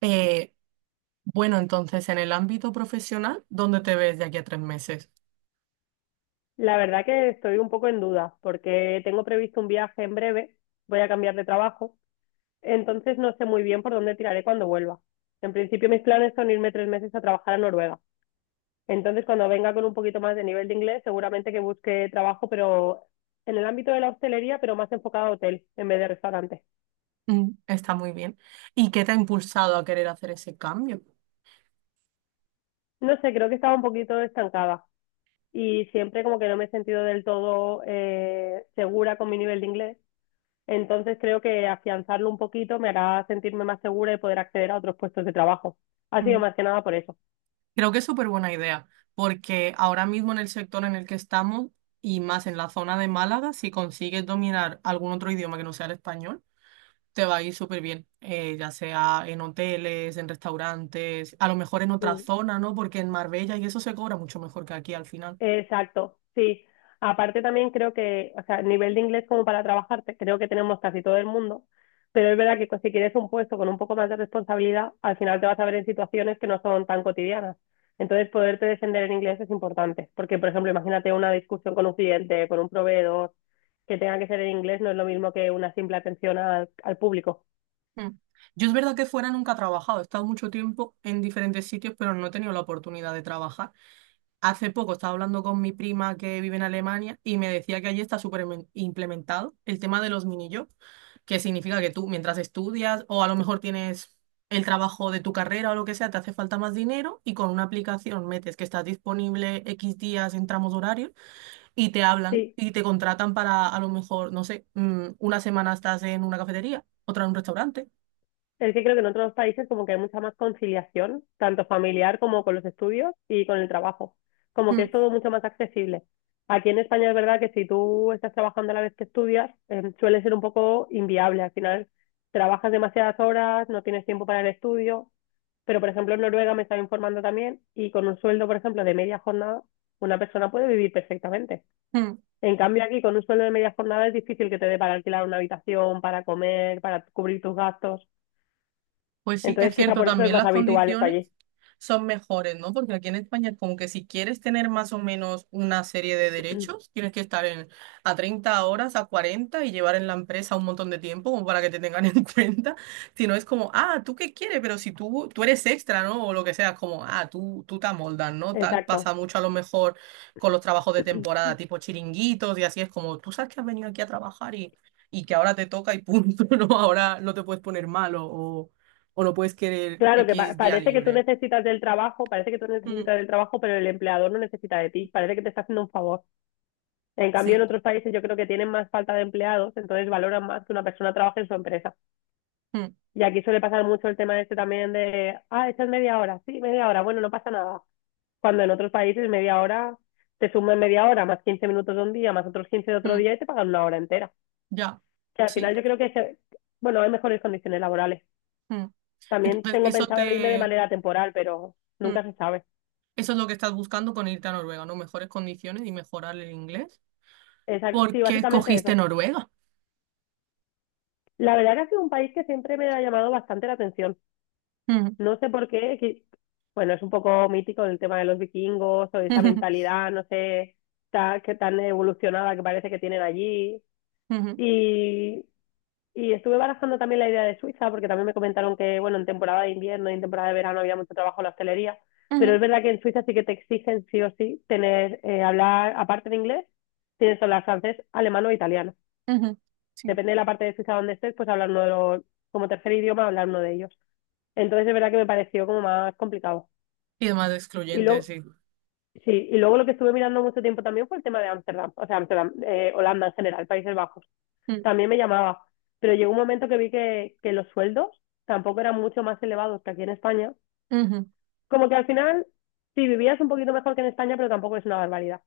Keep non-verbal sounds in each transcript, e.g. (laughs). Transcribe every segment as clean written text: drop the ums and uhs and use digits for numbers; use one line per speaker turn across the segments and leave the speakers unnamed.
Eh, bueno, entonces, en el ámbito profesional, ¿dónde te ves de aquí a tres meses?
La verdad que estoy un poco en duda porque tengo previsto un viaje en breve, voy a cambiar de trabajo, entonces no sé muy bien por dónde tiraré cuando vuelva. En principio mis planes son irme 3 meses a trabajar a Noruega. Entonces cuando venga con un poquito más de nivel de inglés, seguramente que busque trabajo, pero en el ámbito de la hostelería, pero más enfocado a hotel en vez de restaurante.
Mm, está muy bien. ¿Y qué te ha impulsado a querer hacer ese cambio?
No sé, creo que estaba un poquito estancada y siempre como que no me he sentido del todo segura con mi nivel de inglés. Entonces creo que afianzarlo un poquito me hará sentirme más segura y poder acceder a otros puestos de trabajo. Ha sido
Mm,
más que nada por eso.
creo que es súper buena idea, porque ahora mismo en el sector en el que estamos y más en la zona de Málaga, si consigues dominar algún otro idioma que no sea el español, te va a ir súper bien, ya sea en hoteles, en restaurantes, a lo mejor en otra
Mm,
zona, ¿no? Porque en Marbella y eso se cobra mucho mejor que aquí al final.
exacto, sí. Aparte también creo que, o sea, nivel de inglés como para trabajar, creo que tenemos casi todo el mundo, pero es verdad que si quieres un puesto con un poco más de responsabilidad, al final te vas a ver en situaciones que no son tan cotidianas. Entonces, poderte defender en inglés es importante, porque, por ejemplo, imagínate una discusión con un cliente, con un proveedor, que tenga que ser en inglés, no es lo mismo que una simple atención al público.
Mm. Yo es verdad que fuera nunca he trabajado, he estado mucho tiempo en diferentes sitios, pero no he tenido la oportunidad de trabajar. Hace poco estaba hablando con mi prima que vive en Alemania y me decía que allí está súper implementado el tema de los mini jobs, que significa que tú mientras estudias o a lo mejor tienes el trabajo de tu carrera o lo que sea, te hace falta más dinero y con una aplicación metes que estás disponible X días en tramos horarios y te hablan
Sí,
y te contratan para a lo mejor, no sé, una semana estás en una cafetería, otra en un restaurante.
es que creo que en otros países como que hay mucha más conciliación, tanto familiar como con los estudios y con el trabajo. Como que
Mm.
es todo mucho más accesible. Aquí en España es verdad que si tú estás trabajando a la vez que estudias, suele ser un poco inviable. Al final trabajas demasiadas horas, no tienes tiempo para el estudio. Pero, por ejemplo, en Noruega me estaba informando también y con un sueldo, por ejemplo, de media jornada, una persona puede vivir perfectamente.
Mm.
En cambio, aquí con un sueldo de media jornada es difícil que te dé para alquilar una habitación, para comer, para cubrir tus gastos.
Pues sí, es
Entonces, quizá
cierto,
por eso es
también
más
las
habitual esto
condiciones
allí.
son mejores, ¿no? Porque aquí en España es como que si quieres tener más o menos una serie de derechos, tienes que estar en, a 30 horas, a 40 y llevar en la empresa un montón de tiempo como para que te tengan (laughs) en cuenta. Si no es como, ah, ¿tú qué quieres? Pero si tú eres extra, ¿no? O lo que sea, es como, ah, tú te amoldas, ¿no? Tal,
Exacto.
pasa mucho a lo mejor con los trabajos de temporada, tipo chiringuitos y así es como, tú sabes que has venido aquí a trabajar y que ahora te toca y punto, (laughs) ¿no? Ahora no te puedes poner malo o no puedes querer
Claro, que
X día
parece que tú
libre.
necesitas del trabajo, parece que tú
Mm,
necesitas del trabajo, pero el empleador no necesita de ti. Parece que te está haciendo un favor. En cambio, en
sí.
otros países yo creo que tienen más falta de empleados, entonces valoran más que una persona trabaje en su empresa.
Mm,
Y aquí suele pasar mucho el tema este también de, ah, esto es media hora, sí, media hora, bueno, no pasa nada. Cuando en otros países media hora, te suman media hora, más 15 minutos de un día, más otros 15 de otro
mm,
día y te pagan una hora entera.
ya.
Que al
Sí.
final yo creo que, bueno, hay mejores condiciones laborales.
Mm.
También
Entonces,
tengo
eso
pensado irme de
te.
manera temporal, pero
Mm,
nunca se sabe.
eso es lo que estás buscando con irte a Noruega, ¿no? Mejores condiciones y mejorar el inglés.
Exacto.
¿Por
Sí,
qué
básicamente
escogiste
eso.
Noruega?
La verdad que ha sido un país que siempre me ha llamado bastante la atención.
Mm,
No sé por qué, bueno, es un poco mítico el tema de los vikingos o esa
ujú,
mentalidad, no sé, que tan evolucionada que parece que tienen allí.
ujú,
Y Y estuve barajando también la idea de Suiza, porque también me comentaron que, bueno, en temporada de invierno y en temporada de verano había mucho trabajo en la hostelería, pero es
ujú,
verdad que en Suiza sí que te exigen sí o sí tener, hablar, aparte de inglés, tienes que hablar francés, alemán o italiano.
ujú, sí.
Depende de la parte de Suiza donde estés, pues hablar uno de los, como tercer idioma, hablar uno de ellos. Entonces es verdad que me pareció como más complicado.
Y demás
Y
excluyente,
luego,
sí.
sí, y luego lo que estuve mirando mucho tiempo también fue el tema de Ámsterdam, o sea, Ámsterdam, Holanda en general, Países Bajos.
Mm,
También me llamaba, pero llegó un momento que vi que los sueldos tampoco eran mucho más elevados que aquí en España.
ujú,
Como que al final, sí, vivías un poquito mejor que en España, pero tampoco es una barbaridad.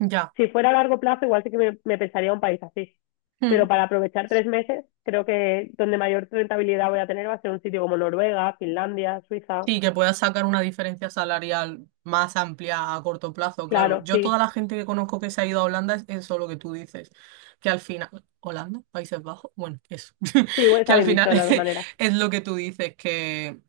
ya.
Si fuera a largo plazo, igual sí que me pensaría un país así. Pero para aprovechar 3 meses, creo que donde mayor rentabilidad voy a tener va a ser un sitio como Noruega, Finlandia, Suiza.
Sí, que puedas sacar una diferencia salarial más amplia a corto plazo, claro.
Claro,
Yo toda
sí.
la gente que conozco que se ha ido a Holanda es eso lo que tú dices, que al final, Holanda, Países Bajos, bueno, eso,
Sí, bueno,
(laughs) que
está
al
bien dicho
final
de las dos maneras.
(laughs) es, lo que tú dices, que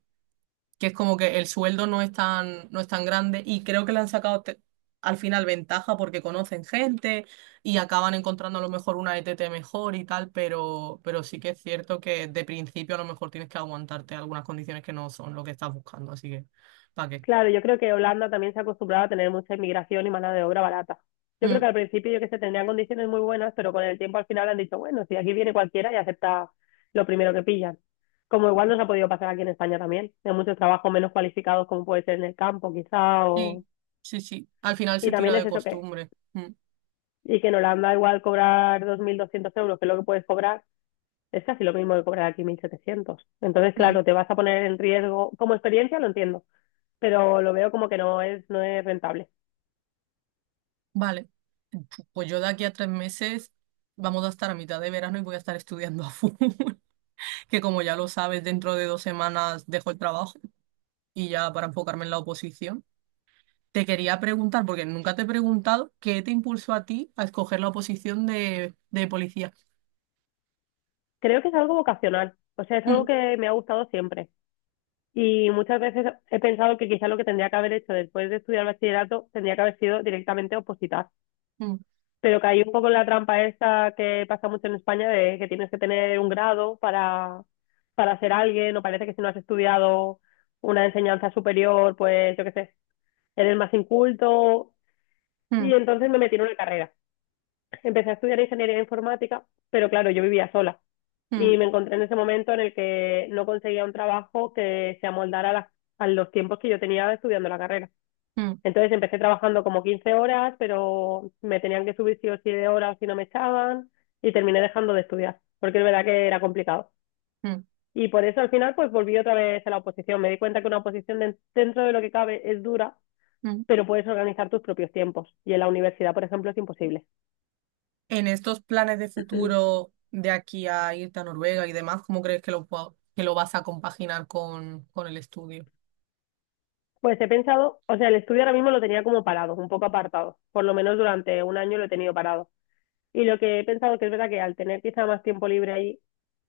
que es como que el sueldo no es tan grande y creo que le han sacado al final ventaja porque conocen gente y acaban encontrando a lo mejor una ETT mejor y tal, pero sí que es cierto que de principio a lo mejor tienes que aguantarte algunas condiciones que no son lo que estás buscando, así que, ¿para qué?
Claro, yo creo que Holanda también se ha acostumbrado a tener mucha inmigración y mano de obra barata. Yo creo que
Mm,
al principio, yo que sé, tendrían condiciones muy buenas, pero con el tiempo al final han dicho, bueno, si aquí viene cualquiera y acepta lo primero que pillan. Como igual nos ha podido pasar aquí en España también, hay muchos trabajos menos cualificados como puede ser en el campo quizá, o...
sí, sí, al final
y
se tira
también es
de
eso que,
costumbre. Mm,
y que en Holanda igual cobrar 2.200 euros, que es lo que puedes cobrar, es casi lo mismo que cobrar aquí 1.700. Entonces,
mm,
claro, te vas a poner en riesgo, como experiencia lo entiendo, pero lo veo como que no es rentable.
vale. Pues yo de aquí a tres meses vamos a estar a mitad de verano y voy a estar estudiando (laughs) a full. Que como ya lo sabes, dentro de dos semanas dejo el trabajo y ya para enfocarme en la oposición. Te quería preguntar, porque nunca te he preguntado, ¿qué te impulsó a ti a escoger la oposición de policía?
Creo que es algo vocacional, o sea, es algo
Mm,
que me ha gustado siempre. Y muchas veces he pensado que quizás lo que tendría que haber hecho después de estudiar bachillerato tendría que haber sido directamente opositar.
mm,
Pero caí un poco en la trampa esta que pasa mucho en España de que tienes que tener un grado para ser alguien, o parece que si no has estudiado una enseñanza superior, pues yo qué sé, eres más inculto. Y
mm,
entonces me metí en una carrera. Empecé a estudiar ingeniería informática, pero claro, yo vivía sola
mm,
y me encontré en ese momento en el que no conseguía un trabajo que se amoldara a los tiempos que yo tenía estudiando la carrera.
mm,
Entonces empecé trabajando como 15 horas, pero me tenían que subir sí o sí de horas si no me echaban y terminé dejando de estudiar, porque es verdad que era complicado.
mm,
Y por eso al final pues volví otra vez a la oposición. Me di cuenta que una oposición dentro de lo que cabe es dura,
mm.
pero puedes organizar tus propios tiempos y en la universidad, por ejemplo, es imposible.
En estos planes de
(clears throat)
futuro de aquí a irte a Noruega y demás, ¿cómo crees que lo, que lo vas a compaginar con el estudio?
Pues he pensado, o sea, el estudio ahora mismo lo tenía como parado, un poco apartado, por lo menos durante un año lo he tenido parado. Y lo que he pensado que es verdad que al tener quizá más tiempo libre ahí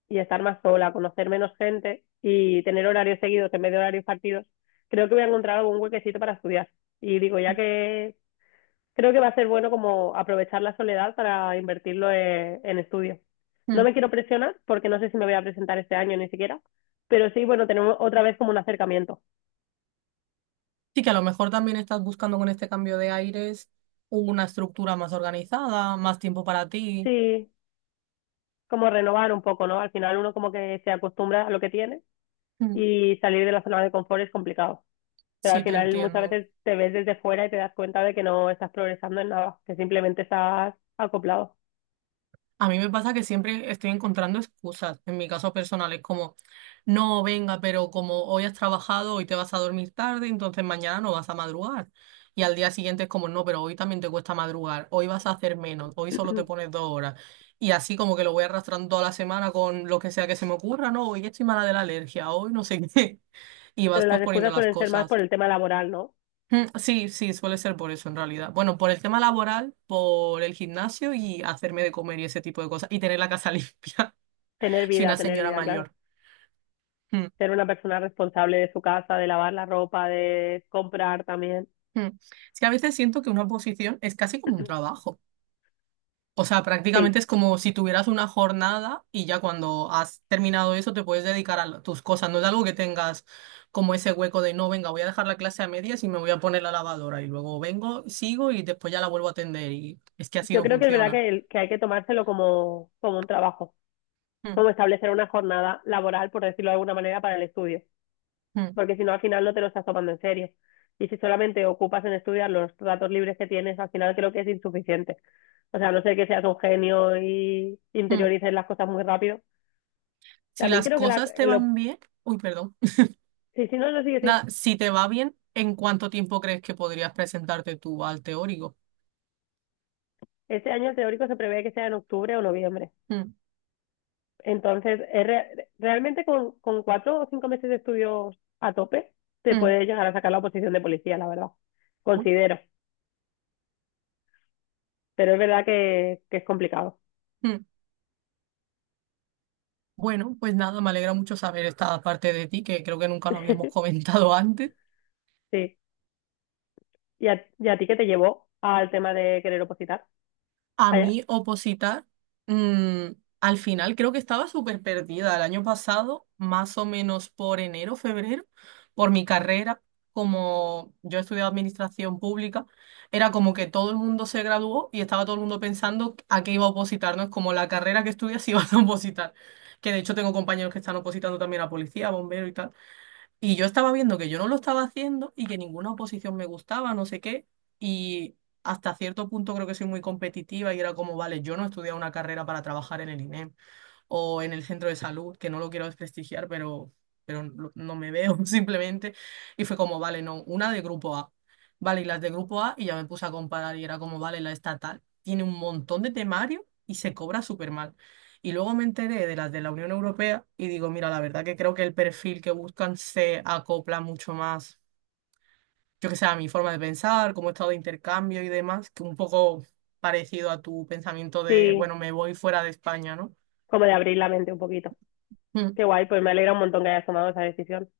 y estar más sola, conocer menos gente y tener horarios seguidos en vez de horarios partidos, creo que voy a encontrar algún huequecito para estudiar. Y digo, ya que creo que va a ser bueno como aprovechar la soledad para invertirlo en estudios. No
Mm.
me quiero presionar porque no sé si me voy a presentar este año ni siquiera, pero sí, bueno, tenemos otra vez como un acercamiento.
Sí, que a lo mejor también estás buscando con este cambio de aires una estructura más organizada, más tiempo para ti.
Sí, como renovar un poco, ¿no? Al final uno como que se acostumbra a lo que tiene y salir de la zona de confort es complicado. Pero al
Sí, te
final muchas
entiendo.
veces te ves desde fuera y te das cuenta de que no estás progresando en nada, que simplemente estás acoplado.
A mí me pasa que siempre estoy encontrando excusas, en mi caso personal, es como, no, venga, pero como hoy has trabajado, hoy te vas a dormir tarde, entonces mañana no vas a madrugar. Y al día siguiente es como, no, pero hoy también te cuesta madrugar, hoy vas a hacer menos, hoy solo te pones
(clears throat)
dos horas. Y así como que lo voy arrastrando toda la semana con lo que sea que se me ocurra, no, hoy estoy mala de la alergia, hoy no sé (laughs) qué. Y
Pero
vas
las
posponiendo
excusas
las
suelen ser más
cosas.
por el tema laboral, ¿no?
Mm, sí, suele ser por eso en realidad. Bueno, por el tema laboral, por el gimnasio y hacerme de comer y ese tipo de cosas. Y tener la casa (laughs) limpia. Soy una
Tener
señora
vida, claro.
mayor. Mm,
Ser una persona responsable de su casa, de lavar la ropa, de comprar también.
mm. Es que a veces siento que una oposición es casi como un
(clears throat)
trabajo. O sea, prácticamente
Sí,
es como si tuvieras una jornada y ya cuando has terminado eso te puedes dedicar a tus cosas. No es algo que tengas como ese hueco de no, venga, voy a dejar la clase a medias y me voy a poner la lavadora y luego vengo, sigo y después ya la vuelvo a atender. Y es que así
yo
no
creo que es verdad
funciona.
que hay que tomárselo como, como un trabajo,
Mm,
como establecer una jornada laboral, por decirlo de alguna manera, para el estudio.
mm,
Porque si no al final no te lo estás tomando en serio. Y si solamente ocupas en estudiar los ratos libres que tienes, al final creo que es insuficiente. O sea, a no sé que seas un genio y
mm.
interiorices las cosas muy rápido.
Si
También
las
creo que
cosas te van bien, uy, perdón.
sí, sí, no, no, sí, sí.
Nada, si te va bien, ¿en cuánto tiempo crees que podrías presentarte tú al teórico?
Este año el teórico se prevé que sea en octubre o noviembre.
Mm,
Entonces, es realmente con, 4 o 5 meses de estudios a tope, te
mm,
puedes llegar a sacar la oposición de policía, la verdad.
uy,
Considero. Pero es verdad que es complicado.
mm. Bueno, pues nada, me alegra mucho saber esta parte de ti, que creo que nunca lo habíamos
(laughs)
comentado (laughs) antes.
Sí. ¿Y a ti qué te llevó al tema de querer opositar?
A
Allá.
mí opositar, mm, al final creo que estaba súper perdida el año pasado, más o menos por enero, febrero, por mi carrera, como yo he estudiado administración pública, era como que todo el mundo se graduó y estaba todo el mundo pensando a qué iba a opositar, no es como la carrera que estudias (laughs) si vas a opositar, que de hecho tengo compañeros que están opositando también a policía, bombero y tal. Y yo estaba viendo que yo no lo estaba haciendo y que ninguna oposición me gustaba, no sé qué. Y hasta cierto punto creo que soy muy competitiva y era como, vale, yo no he estudiado una carrera para trabajar en el INEM o en el centro de salud, que no lo quiero desprestigiar, pero no me veo (laughs) simplemente. Y fue como, vale, no, una de grupo A. Vale, y las de grupo A, y ya me puse a comparar y era como, vale, la estatal tiene un montón de temario y se cobra súper mal. Y luego me enteré de las de la Unión Europea y digo, mira, la verdad que creo que el perfil que buscan se acopla mucho más, yo que sé, a mi forma de pensar, como he estado de intercambio y demás, que un poco parecido a tu pensamiento de,
Sí,
bueno, me voy fuera de España, ¿no?
como de abrir la mente un poquito. Qué
Mm.
guay, pues me alegra un montón que hayas tomado esa decisión.